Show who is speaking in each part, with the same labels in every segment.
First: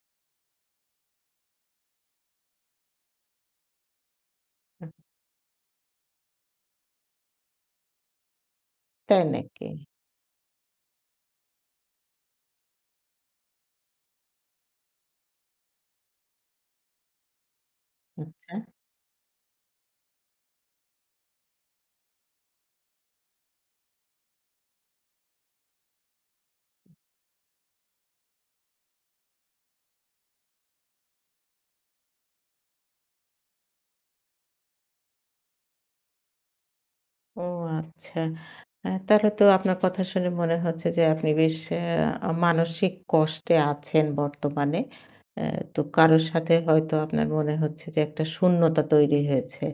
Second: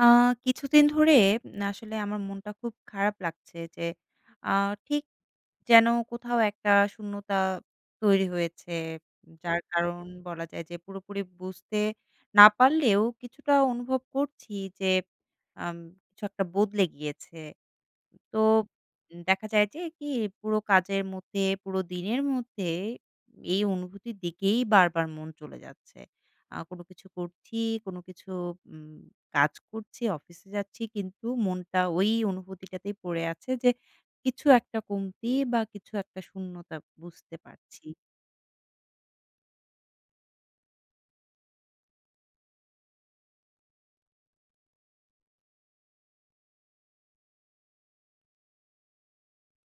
Speaker 1: আ কিছুদিন ধরে আসলে আমার মনটা খুব খারাপ লাগছে যে, আ ঠিক যেন কোথাও একটা শূন্যতা তৈরি হয়েছে।
Speaker 2: তাই
Speaker 1: যার
Speaker 2: নাকি?
Speaker 1: কারণ বলা যায় যে পুরোপুরি বুঝতে না পারলেও কিছুটা অনুভব করছি যে, আম কিছু একটা বদলে গিয়েছে। তো
Speaker 2: আচ্ছা।
Speaker 1: দেখা যায় যে কি পুরো কাজের মধ্যে, পুরো দিনের মধ্যে এই অনুভূতির দিকেই বারবার মন চলে যাচ্ছে। কোনো কিছু করছি, কোনো কিছু উম কাজ করছি, অফিসে যাচ্ছি কিন্তু মনটা ওই অনুভূতিটাতেই পড়ে আছে যে কিছু একটা কমতি বা কিছু একটা শূন্যতা বুঝতে
Speaker 2: ও
Speaker 1: পারছি।
Speaker 2: আচ্ছা। তাহলে তো আপনার কথা শুনে মনে হচ্ছে যে আপনি বেশ মানসিক কষ্টে আছেন বর্তমানে। অ্যা তো কারো সাথে হয়তো আপনার মনে হচ্ছে যে একটা শূন্যতা তৈরি হয়েছে।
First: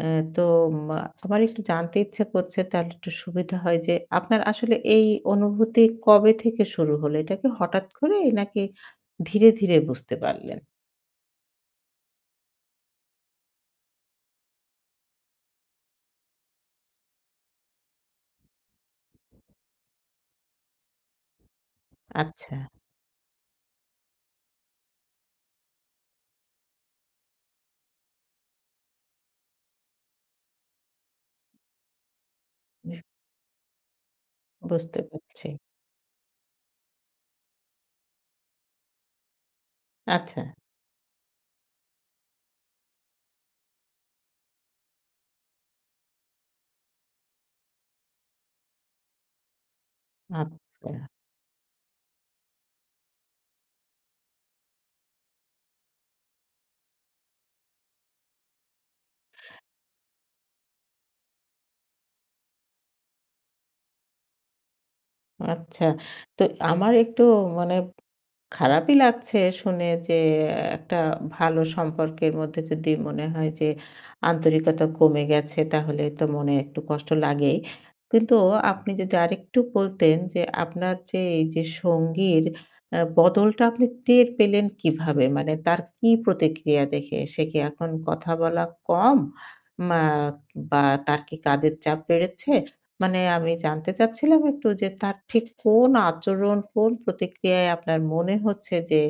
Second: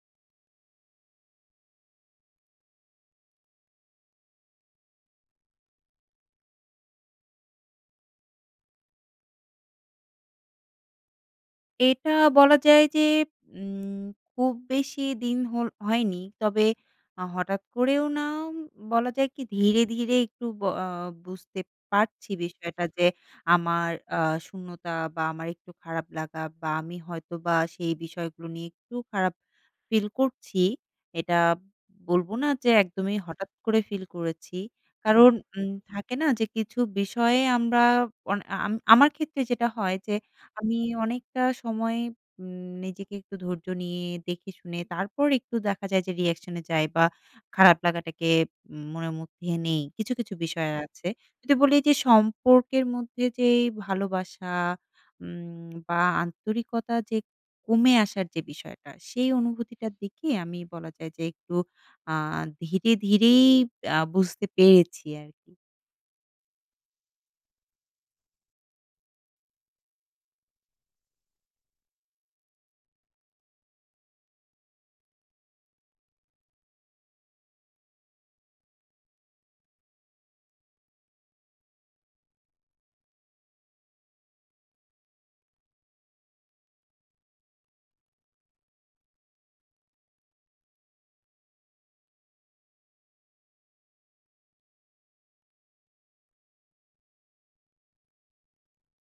Speaker 2: অ্যা তো মা আমার একটু জানতে ইচ্ছে করছে তাহলে একটু সুবিধা হয় যে আপনার আসলে এই অনুভূতি কবে থেকে শুরু হলো? এটা কি হঠাৎ করে নাকি ধীরে, ধীরে বুঝতে পারলেন?
Speaker 1: এটা বলা যায় যে উম খুব বেশি দিন হল হয়নি। তবে হঠাৎ করেও না, উম, বলা যায় কি ধীরে, ধীরে একটু ব আ বুঝতে পারছি
Speaker 2: আচ্ছা।
Speaker 1: বিষয়টা যে আমার আ শূন্যতা বা আমার একটু খারাপ লাগা বা আমি হয়তোবা সেই বিষয়গুলো নিয়ে একটু খারাপ ফিল করছি। এটা বলবো না যে একদমই হঠাৎ করে ফিল করেছি।
Speaker 2: বুঝতে
Speaker 1: কারণ
Speaker 2: পারছি।
Speaker 1: থাকে না যে কিছু বিষয়ে আমরা অন আম আমার ক্ষেত্রে যেটা হয় যে
Speaker 2: আচ্ছা,
Speaker 1: আমি অনেকটা সময় উম নিজেকে একটু ধৈর্য নিয়ে দেখে শুনে তারপর একটু দেখা যায় যে রিঅ্যাকশন এ যাই বা খারাপ লাগাটাকে মনের মধ্যে নেই। কিছু, কিছু বিষয়
Speaker 2: আচ্ছা।
Speaker 1: আছে। যদি বলি যে সম্পর্কের মধ্যে যেই ভালোবাসা বা আন্তরিকতা যে কমে আসার যে বিষয়টা, সেই অনুভূতিটার দিকে আমি বলা যায় যে একটু আ ধীরে, ধীরেই বুঝতে পেরেছি আরকি।
Speaker 2: আচ্ছা। তো আমার একটু মানে খারাপই লাগছে শুনে যে একটা ভালো সম্পর্কের মধ্যে যদি মনে হয় যে আন্তরিকতা কমে গেছে তাহলে তো মনে একটু কষ্ট লাগেই। কিন্তু আপনি যদি আরেকটু বলতেন যে আপনার যে এই যে সঙ্গীর বদলটা আপনি টের পেলেন কিভাবে? মানে তার কি প্রতিক্রিয়া দেখে? সে কি এখন কথা বলা কম মা বা তার কি কাজের চাপ বেড়েছে? মানে আমি জানতে চাচ্ছিলাম একটু যে তার ঠিক কোন আচরণ, কোন প্রতিক্রিয়ায় আপনার মনে হচ্ছে যে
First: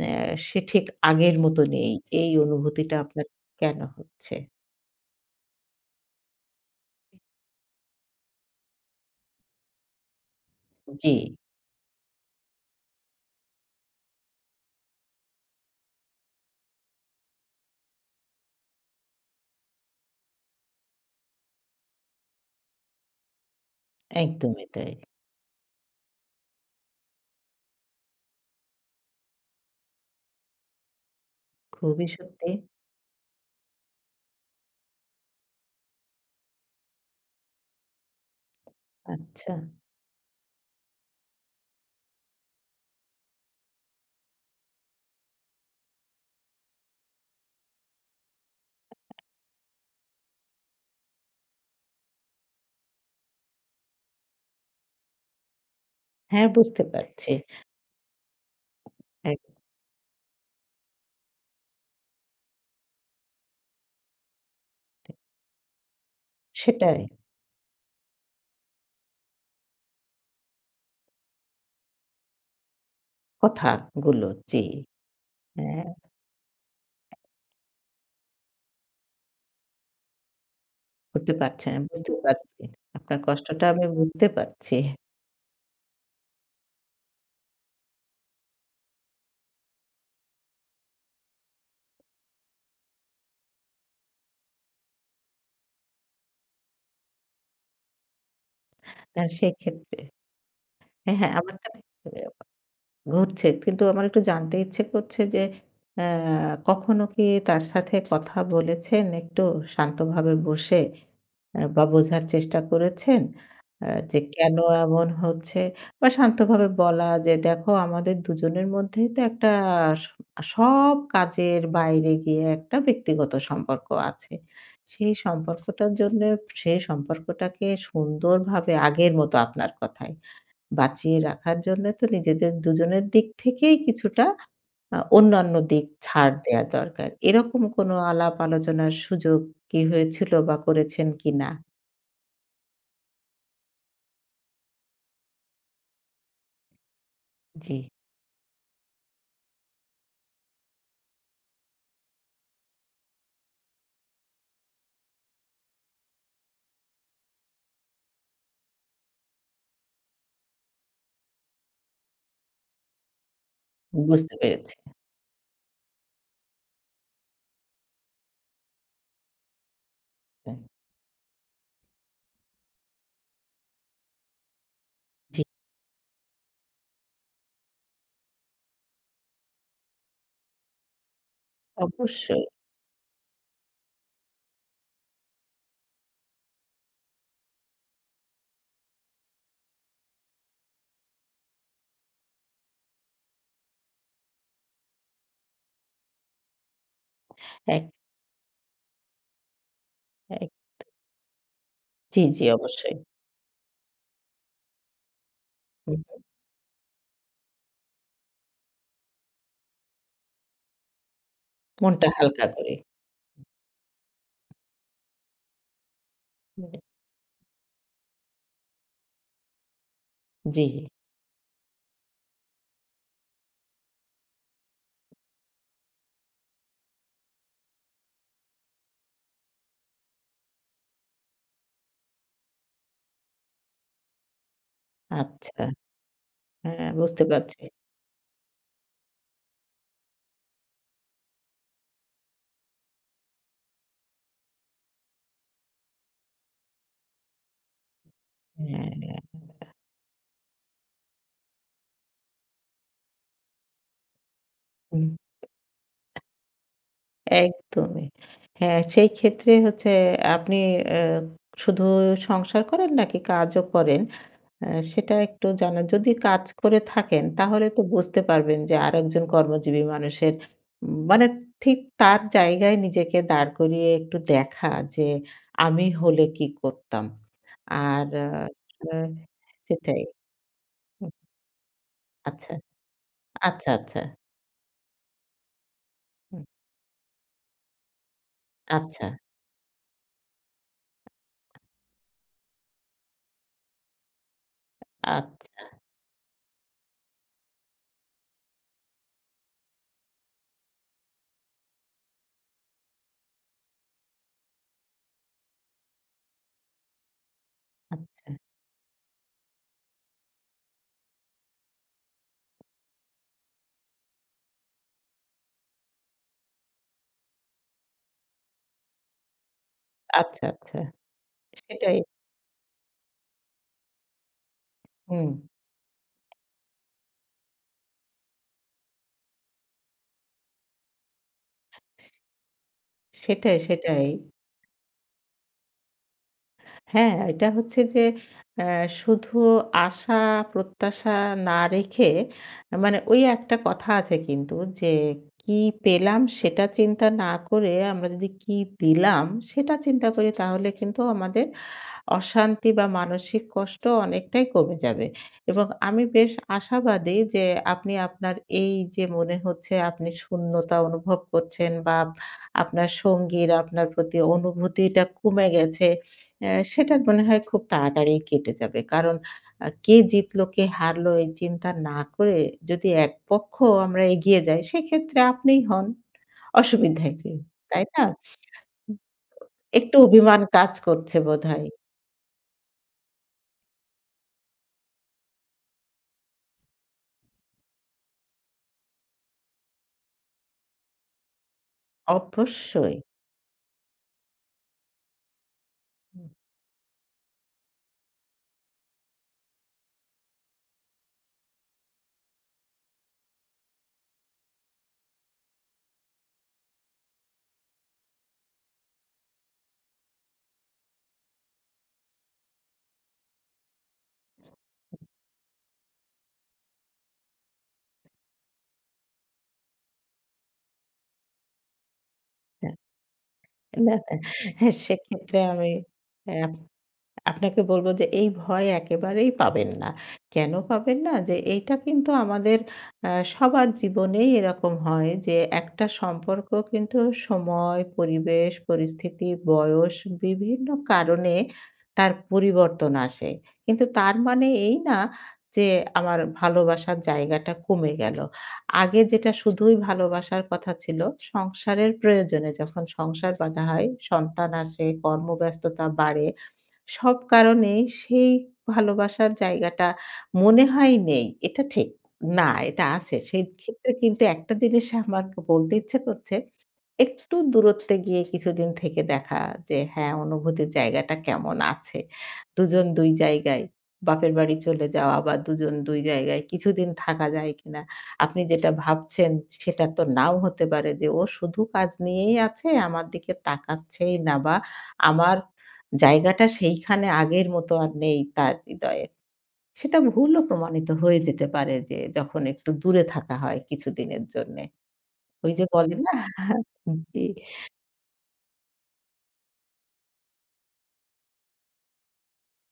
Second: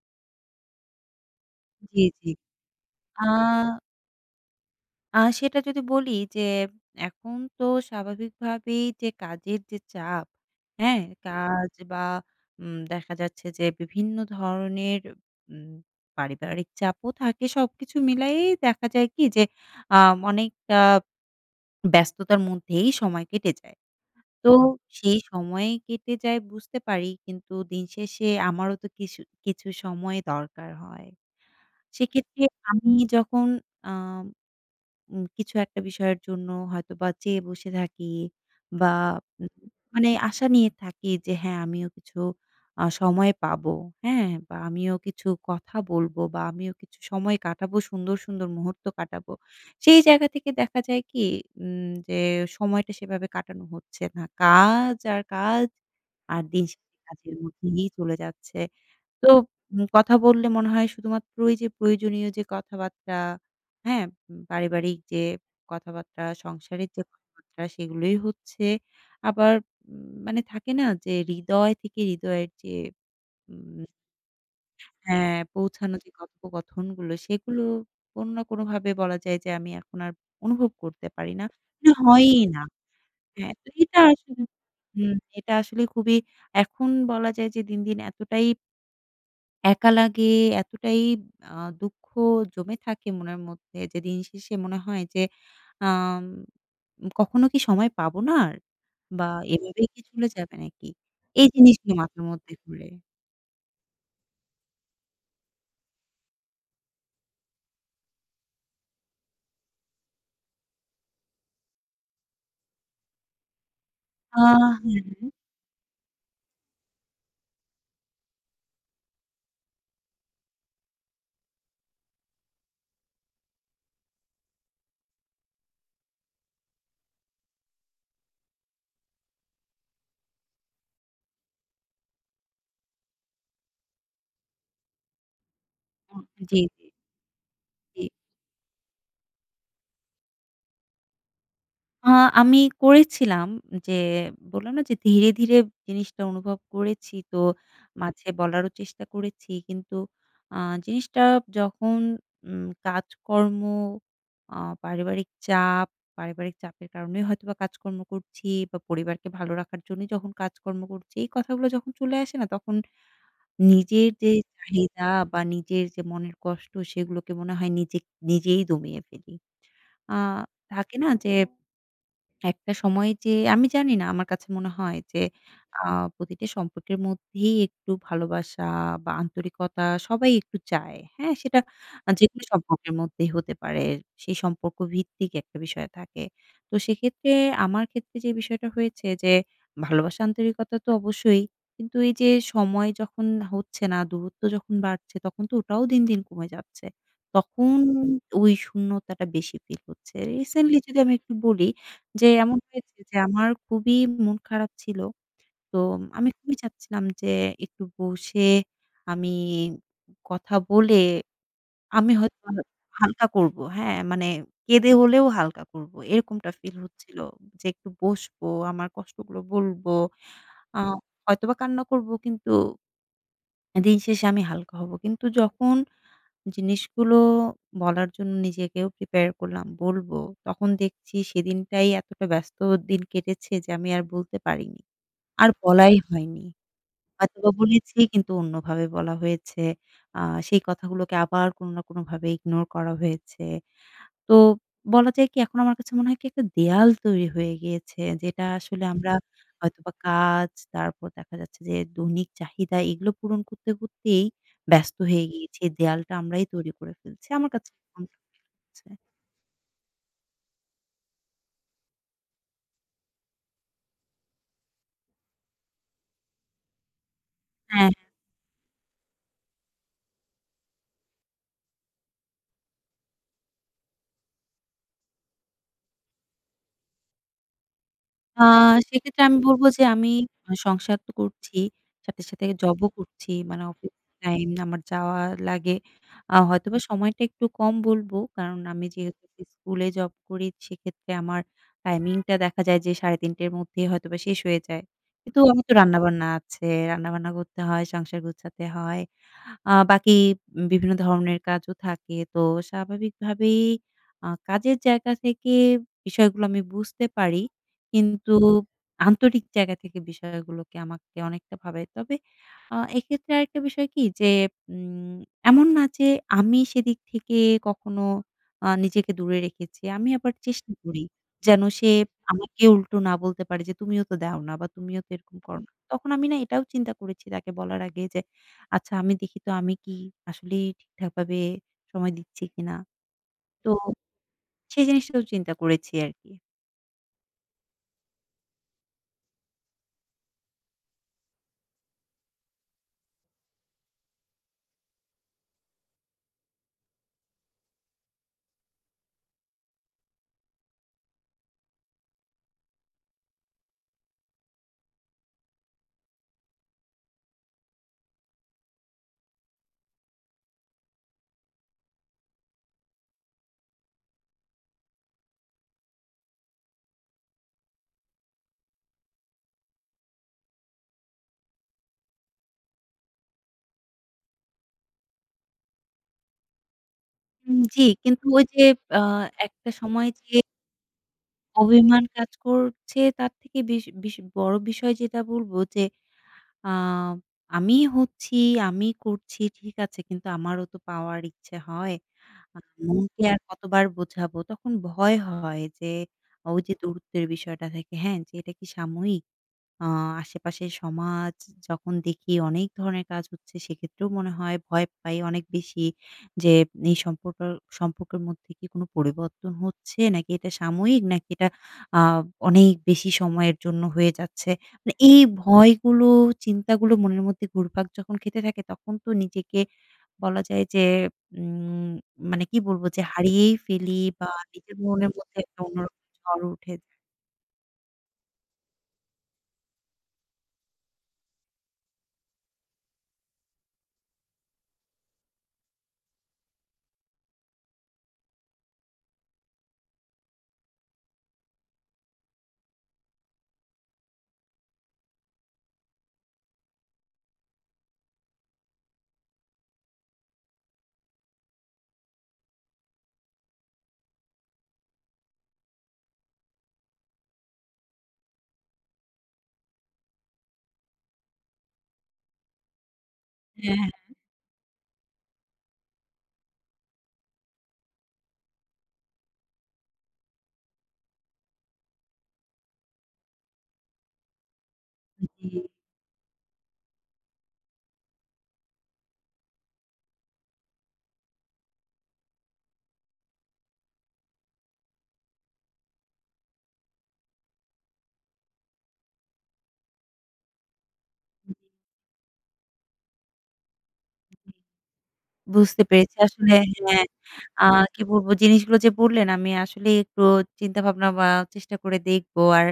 Speaker 2: অ্যা সে ঠিক আগের মতো নেই।
Speaker 1: জি,
Speaker 2: এই
Speaker 1: জি।
Speaker 2: অনুভূতিটা
Speaker 1: আ
Speaker 2: আপনার কেন হচ্ছে?
Speaker 1: আ সেটা যদি বলি যে এখন তো স্বাভাবিকভাবেই যে কাজের যে চাপ, হ্যাঁ?
Speaker 2: জি,
Speaker 1: কাজ বা দেখা যাচ্ছে যে বিভিন্ন ধরনের উম পারিবারিক চাপও থাকে। সবকিছু মিলায়েই দেখা যায় কি যে আ অনেকটা ব্যস্ততার মধ্যেই সময় কেটে যায়। তো
Speaker 2: একদমই তাই।
Speaker 1: সেই সময় কেটে যায় বুঝতে পারি। কিন্তু দিন শেষে আমারও তো কিছু, কিছু সময় দরকার হয়।
Speaker 2: খুবই
Speaker 1: সেক্ষেত্রে
Speaker 2: সত্যি।
Speaker 1: আমি যখন আম উম কিছু একটা বিষয়ের জন্য হয়তোবা চেয়ে বসে থাকি বা উম
Speaker 2: আচ্ছা।
Speaker 1: মানে আশা নিয়ে থাকি যে হ্যাঁ, আমিও কিছু সময় পাবো, হ্যাঁ? বা আমিও কিছু কথা বলবো বা আমিও কিছু সময় কাটাবো, সুন্দর, সুন্দর মুহূর্ত কাটাবো। সেই জায়গা থেকে দেখা যায় কি যে সময়টা সেভাবে কাটানো হচ্ছে না। কাজ আর কাজ আর
Speaker 2: হ্যাঁ,
Speaker 1: দিন
Speaker 2: বুঝতে
Speaker 1: শেষে
Speaker 2: পারছি।
Speaker 1: কাজের মধ্যেই চলে যাচ্ছে। তো
Speaker 2: এক
Speaker 1: কথা বললে মনে হয় শুধুমাত্র ওই যে প্রয়োজনীয় যে কথাবার্তা, হ্যাঁ? পারিবারিক যে কথাবার্তা, সংসারের
Speaker 2: সেটাই
Speaker 1: যে কথাবার্তা সেগুলোই হচ্ছে। আবার মানে থাকে না যে হৃদয় থেকে হৃদয়ের যে উম
Speaker 2: কথাগুলো। জি,
Speaker 1: হ্যাঁ,
Speaker 2: হ্যাঁ,
Speaker 1: পৌঁছানো যে কথোপকথনগুলো সেগুলো কোনো না কোনোভাবে বলা যায় যে আমি এখন আর অনুভব করতে পারি
Speaker 2: করতে
Speaker 1: না।
Speaker 2: পারছে না।
Speaker 1: মানে
Speaker 2: বুঝতে
Speaker 1: হয়ই
Speaker 2: পারছি।
Speaker 1: না।
Speaker 2: আপনার
Speaker 1: হ্যাঁ,
Speaker 2: কষ্টটা
Speaker 1: তো
Speaker 2: আমি
Speaker 1: এটা
Speaker 2: বুঝতে
Speaker 1: আসলে
Speaker 2: পারছি।
Speaker 1: হুম, এটা আসলে খুবই এখন বলা যায় যে দিন, দিন এতটাই একা লাগে এতটাই আ দুঃখ জমে থাকে মনের মধ্যে যে দিন শেষে মনে হয় যে আম কখনো কি সময় পাবো না আর? বা
Speaker 2: আর
Speaker 1: এভাবেই কি
Speaker 2: সেক্ষেত্রে
Speaker 1: চলে যাবে নাকি?
Speaker 2: হ্যাঁ, হ্যাঁ,
Speaker 1: এই
Speaker 2: আমারটা
Speaker 1: জিনিসগুলো মাথার মধ্যে ঘুরে।
Speaker 2: ঘুরছে। কিন্তু আমার একটু জানতে ইচ্ছে করছে যে কখনো কি তার সাথে কথা বলেছেন একটু শান্তভাবে বসে বা বোঝার চেষ্টা করেছেন? যে
Speaker 1: আ
Speaker 2: কেন
Speaker 1: হ্যাঁ,
Speaker 2: এমন
Speaker 1: হ্যাঁ।
Speaker 2: হচ্ছে? বা শান্তভাবে বলা যে, "দেখো আমাদের দুজনের মধ্যেই তো একটা স সব কাজের বাইরে গিয়ে একটা ব্যক্তিগত সম্পর্ক আছে। সেই সম্পর্কটার জন্যে সেই সম্পর্কটাকে সুন্দরভাবে" আগের মতো আপনার কথায়। বাঁচিয়ে রাখার জন্য তো নিজেদের দুজনের দিক থেকেই কিছুটা অন্যান্য দিক ছাড়
Speaker 1: জি,
Speaker 2: দেয়া
Speaker 1: জি,
Speaker 2: দরকার। এরকম কোনো
Speaker 1: জি।
Speaker 2: আলাপ আলোচনার সুযোগ কি হয়েছিল বা করেছেন কিনা?
Speaker 1: আ আমি করেছিলাম যে বললাম না যে ধীরে, ধীরে জিনিসটা অনুভব করেছি। তো
Speaker 2: জি,
Speaker 1: মাঝে বলারও চেষ্টা করেছি। কিন্তু আ জিনিসটা যখন কাজকর্ম, আ পারিবারিক চাপ, পারিবারিক চাপের কারণেই হয়তোবা কাজকর্ম করছি বা পরিবারকে ভালো রাখার জন্যই যখন কাজকর্ম করছি, এই কথাগুলো যখন চলে আসে না তখন নিজের যে
Speaker 2: বুঝতে পেরেছি।
Speaker 1: চাহিদা বা নিজের যে মনের কষ্ট সেগুলোকে মনে হয় নিজেই দমিয়ে ফেলি। আ
Speaker 2: হ্যাঁ,
Speaker 1: থাকে না যে একটা সময় যে আমি জানি না আমার কাছে মনে হয় যে
Speaker 2: জি,
Speaker 1: আ প্রতিটা সম্পর্কের মধ্যেই একটু ভালোবাসা বা আন্তরিকতা সবাই একটু চায়। হ্যাঁ? সেটা
Speaker 2: অবশ্যই।
Speaker 1: যেকোনো সম্পর্কের মধ্যেই হতে পারে। সেই সম্পর্ক ভিত্তিক একটা বিষয় থাকে। তো সেক্ষেত্রে আমার ক্ষেত্রে যে বিষয়টা হয়েছে যে ভালোবাসা আন্তরিকতা তো অবশ্যই। কিন্তু এই যে সময় যখন হচ্ছে না, দূরত্ব যখন বাড়ছে তখন তো ওটাও দিন, দিন কমে যাচ্ছে। তখন
Speaker 2: এক
Speaker 1: ওই শূন্যতাটা বেশি ফিল হচ্ছে।
Speaker 2: এক
Speaker 1: রিসেন্টলি যদি আমি একটু বলি
Speaker 2: জি,
Speaker 1: যে
Speaker 2: জি,
Speaker 1: এমন
Speaker 2: অবশ্যই।
Speaker 1: হয়েছে যে আমার খুবই মন খারাপ ছিল। তো
Speaker 2: হুম,
Speaker 1: আমি খুবই চাচ্ছিলাম যে একটু বসে আমি কথা বলে
Speaker 2: মনটা
Speaker 1: আমি হয়তো
Speaker 2: হালকা করে।
Speaker 1: হালকা করব। হ্যাঁ, মানে কেঁদে হলেও হালকা করব। এরকমটা
Speaker 2: হুম,
Speaker 1: ফিল হচ্ছিল যে একটু বসবো, আমার কষ্টগুলো বলব।
Speaker 2: জি,
Speaker 1: আ হয়তোবা কান্না করব কিন্তু দিন শেষে আমি হালকা হব। কিন্তু যখন জিনিসগুলো বলার জন্য নিজেকেও প্রিপেয়ার করলাম, বলবো। তখন দেখছি সেদিনটাই এতটা ব্যস্ত দিন কেটেছে যে আমি আর বলতে পারিনি। আর
Speaker 2: আচ্ছা।
Speaker 1: বলাই হয়নি।
Speaker 2: হ্যাঁ, বুঝতে
Speaker 1: হয়তোবা
Speaker 2: পারছি।
Speaker 1: বলেছি কিন্তু অন্যভাবে বলা হয়েছে। আ সেই কথাগুলোকে আবার কোনো না কোনোভাবে ইগনোর করা হয়েছে। তো বলা যায় কি এখন আমার কাছে মনে হয় কি একটা দেয়াল তৈরি হয়ে গিয়েছে। যেটা আসলে
Speaker 2: হ্যাঁ,
Speaker 1: আমরা হুম। হয়তোবা কাজ তারপর দেখা যাচ্ছে যে দৈনিক চাহিদা এগুলো পূরণ করতে, করতেই ব্যস্ত
Speaker 2: হুম,
Speaker 1: হয়ে গিয়েছি। এই দেয়ালটা আমরাই তৈরি করে ফেলছি। আমার কাছে
Speaker 2: একদমই।
Speaker 1: এরকমটা মনে
Speaker 2: হ্যাঁ,
Speaker 1: হচ্ছে।
Speaker 2: সেই ক্ষেত্রে হচ্ছে আপনি অ্যা শুধু সংসার করেন নাকি কাজও করেন? সেটা একটু জানা যদি কাজ করে থাকেন তাহলে তো
Speaker 1: হ্যাঁ।
Speaker 2: বুঝতে পারবেন যে আরেকজন কর্মজীবী মানুষের মানে ঠিক তার জায়গায় নিজেকে দাঁড় করিয়ে একটু দেখা যে আমি হলে কি করতাম? আর আ
Speaker 1: আ সেক্ষেত্রে আমি বলব যে
Speaker 2: সেটাই।
Speaker 1: আমি আ সংসার তো
Speaker 2: হুম,
Speaker 1: করছি। সাথে, সাথে
Speaker 2: আচ্ছা,
Speaker 1: জবও করছি। মানে
Speaker 2: আচ্ছা,
Speaker 1: অফিস
Speaker 2: আচ্ছা।
Speaker 1: টাইম আমার যাওয়া লাগে।
Speaker 2: হুম,
Speaker 1: হয়তোবা সময়টা একটু কম বলব। কারণ আমি
Speaker 2: আচ্ছা,
Speaker 1: যেহেতু স্কুলে জব করি সেক্ষেত্রে আমার টাইমিংটা দেখা যায় যে ৩:৩০ টের মধ্যেই হয়তোবা শেষ হয়ে যায়। কিন্তু
Speaker 2: আচ্ছা,
Speaker 1: আমার তো রান্নাবান্না আছে। রান্নাবান্না করতে হয়, সংসার গোছাতে হয়। বাকি বিভিন্ন ধরনের কাজও থাকে। তো স্বাভাবিকভাবেই কাজের জায়গা থেকে বিষয়গুলো আমি বুঝতে পারি। কিন্তু
Speaker 2: আচ্ছা,
Speaker 1: আন্তরিক জায়গা থেকে বিষয়গুলোকে আমাকে অনেকটা ভাবায়। তবে এক্ষেত্রে আরেকটা বিষয় কি যে উম এমন না যে আমি সেদিক থেকে কখনো নিজেকে দূরে রেখেছি। আমি আবার
Speaker 2: আচ্ছা,
Speaker 1: চেষ্টা
Speaker 2: আচ্ছা।
Speaker 1: করি যেন সে
Speaker 2: সেটাই।
Speaker 1: আমাকে উল্টো না বলতে পারে যে, "তুমিও তো দাও না বা তুমিও তো
Speaker 2: হুম,
Speaker 1: এরকম করো না।" তখন আমি না এটাও চিন্তা করেছি তাকে বলার আগে যে, "আচ্ছা আমি দেখি তো আমি কি আসলেই ঠিকঠাকভাবে সময় দিচ্ছি কিনা?"
Speaker 2: সেটাই,
Speaker 1: তো
Speaker 2: সেটাই।
Speaker 1: সেই জিনিসটাও চিন্তা করেছি আরকি।
Speaker 2: হ্যাঁ, এটা হচ্ছে যে অ্যা শুধু আশা প্রত্যাশা না রেখে মানে ওই একটা কথা আছে কিন্তু যে, "কি পেলাম সেটা চিন্তা না করে আমরা যদি কি দিলাম সেটা চিন্তা করি তাহলে কিন্তু আমাদের অশান্তি বা মানসিক কষ্ট অনেকটাই কমে যাবে এবং আমি বেশ আশাবাদী যে আপনি আপনার এই যে মনে হচ্ছে আপনি শূন্যতা অনুভব করছেন বা আপনার সঙ্গীর আপনার প্রতি অনুভূতিটা কমে গেছে, সেটা মনে হয় খুব তাড়াতাড়ি কেটে যাবে। কারণ কে জিতলো, কে হারলো এই চিন্তা না করে যদি এক পক্ষ আমরা এগিয়ে যাই সেক্ষেত্রে আপনিই হন। অসুবিধায় কি? তাই
Speaker 1: জি,
Speaker 2: না?
Speaker 1: কিন্তু ওই যে আ একটা
Speaker 2: একটু
Speaker 1: সময় যে
Speaker 2: অভিমান কাজ করছে বোধহয়।
Speaker 1: অভিমান কাজ করছে তার থেকে বেশ বেশ বড় বিষয় যেটা বলব যে আ আমি হচ্ছি, আমি করছি ঠিক আছে কিন্তু আমারও তো পাওয়ার ইচ্ছে হয়। আ
Speaker 2: অবশ্যই।
Speaker 1: মনকে আর কতবার বোঝাবো? তখন ভয় হয় যে
Speaker 2: হুম।
Speaker 1: ওই যে দূরত্বের বিষয়টা থেকে হ্যাঁ, যে এটা কি সাময়িক? আ আশেপাশের সমাজ যখন দেখি অনেক ধরনের কাজ হচ্ছে, সেক্ষেত্রেও মনে হয় ভয় পাই অনেক বেশি যে এই সম্পর্ক সম্পর্কের মধ্যে কি কোনো পরিবর্তন হচ্ছে? নাকি এটা সাময়িক? নাকি এটা আ অনেক বেশি সময়ের জন্য হয়ে যাচ্ছে? মানে এই ভয়গুলো, চিন্তাগুলো মনের মধ্যে ঘুরপাক যখন খেতে থাকে, তখন তো নিজেকে বলা যায় যে উম মানে কি
Speaker 2: হ্যাঁ,
Speaker 1: বলবো? যে হারিয়েই
Speaker 2: না,
Speaker 1: ফেলি
Speaker 2: না।
Speaker 1: বা
Speaker 2: হ্যাঁ,
Speaker 1: নিজের মনের মধ্যে
Speaker 2: সেক্ষেত্রে
Speaker 1: একটা
Speaker 2: আমি
Speaker 1: অন্যরকম
Speaker 2: অ্যা
Speaker 1: ঝড় উঠে যায়।
Speaker 2: আপনাকে বলব যে এই ভয় একেবারেই পাবেন না। কেন পাবেন না? যে এইটা কিন্তু আমাদের সবার জীবনেই এরকম হয় যে একটা সম্পর্ক কিন্তু সময়, পরিবেশ, পরিস্থিতি, বয়স বিভিন্ন কারণে তার পরিবর্তন আসে। কিন্তু তার মানে এই না যে আমার ভালোবাসার জায়গাটা কমে গেল। আগে যেটা শুধুই ভালোবাসার কথা ছিল, সংসারের প্রয়োজনে যখন সংসার বাঁধা হয়, সন্তান আসে, কর্মব্যস্ততা বাড়ে সব কারণেই সেই ভালোবাসার জায়গাটা মনে হয় নেই। এটা ঠিক। না, এটা আছে। সেই
Speaker 1: হ্যাঁ, হ্যাঁ।
Speaker 2: ক্ষেত্রে কিন্তু একটা জিনিস আমাকে বলতে ইচ্ছে করছে একটু দূরত্বে গিয়ে কিছুদিন থেকে দেখা যে হ্যাঁ, অনুভূতির জায়গাটা কেমন আছে। দুজন ২ জায়গায় বাপের বাড়ি চলে যাওয়া বা
Speaker 1: জি।
Speaker 2: দুজন ২ জায়গায় কিছুদিন থাকা যায় কিনা? আপনি যেটা ভাবছেন সেটা তো নাও হতে পারে যে ও শুধু কাজ নিয়েই আছে, আমার দিকে তাকাচ্ছেই না বা আমার জায়গাটা সেইখানে আগের মতো আর নেই তার হৃদয়ে। সেটা ভুলও প্রমাণিত হয়ে যেতে পারে যে যখন একটু দূরে থাকা হয় কিছুদিনের জন্যে। ওই যে
Speaker 1: বুঝতে
Speaker 2: বলে না
Speaker 1: পেরেছি। আসলে হ্যাঁ,
Speaker 2: জি।
Speaker 1: আ কি বলবো জিনিসগুলো যে বললেন আমি আসলেই একটু চিন্তা ভাবনা বা চেষ্টা করে দেখব। আর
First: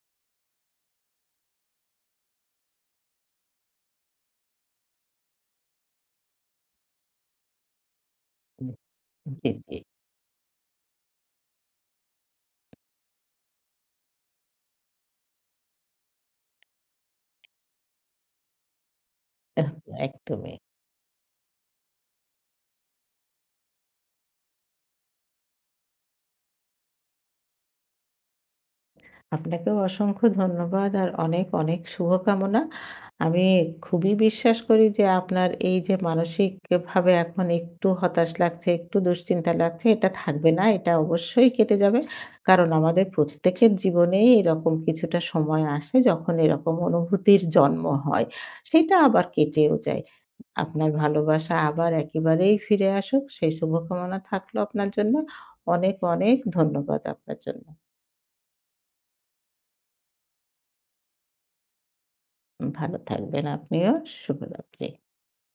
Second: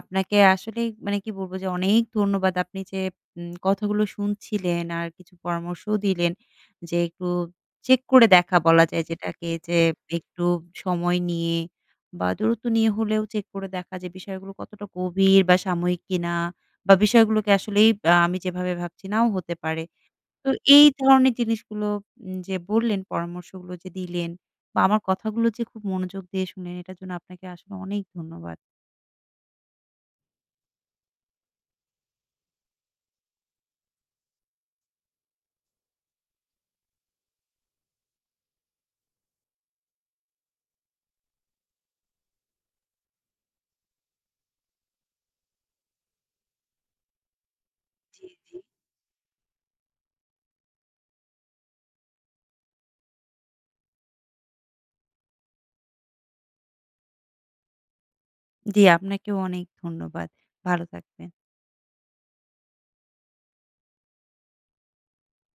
Speaker 1: আপনাকে আসলেই মানে কি বলবো যে অনেক ধন্যবাদ। আপনি যে কথাগুলো শুনছিলেন আর কিছু পরামর্শও দিলেন যে একটু চেক করে দেখা বলা যায় যেটাকে
Speaker 2: জি,
Speaker 1: যে
Speaker 2: জি।
Speaker 1: একটু সময় নিয়ে বা দূরত্ব নিয়ে হলেও চেক করে দেখা যে বিষয়গুলো কতটা গভীর বা সাময়িক কিনা বা বিষয়গুলোকে আসলেই আমি যেভাবে ভাবছি নাও হতে পারে। তো
Speaker 2: একদমই।
Speaker 1: এই ধরনের জিনিসগুলো যে বললেন, পরামর্শগুলো যে দিলেন বা আমার কথাগুলো যে খুব মনোযোগ দিয়ে শুনলেন, এটার জন্য আপনাকে আসলে অনেক ধন্যবাদ।
Speaker 2: আপনাকেও অসংখ্য ধন্যবাদ আর অনেক, অনেক শুভকামনা। আমি খুবই বিশ্বাস করি যে আপনার এই যে মানসিকভাবে এখন একটু হতাশ লাগছে, একটু দুশ্চিন্তা লাগছে এটা থাকবে না। এটা অবশ্যই কেটে যাবে। কারণ আমাদের প্রত্যেকের জীবনেই এরকম কিছুটা সময় আসে যখন এরকম অনুভূতির জন্ম
Speaker 1: জি।
Speaker 2: হয়। সেটা আবার কেটেও যায়। আপনার ভালোবাসা আবার একেবারেই ফিরে আসুক সেই শুভকামনা থাকলো আপনার জন্য। অনেক, অনেক ধন্যবাদ আপনার জন্য।
Speaker 1: জি, আপনাকেও অনেক ধন্যবাদ। ভালো থাকবেন।
Speaker 2: ভালো থাকবেন আপনিও। শুভরাত্রি।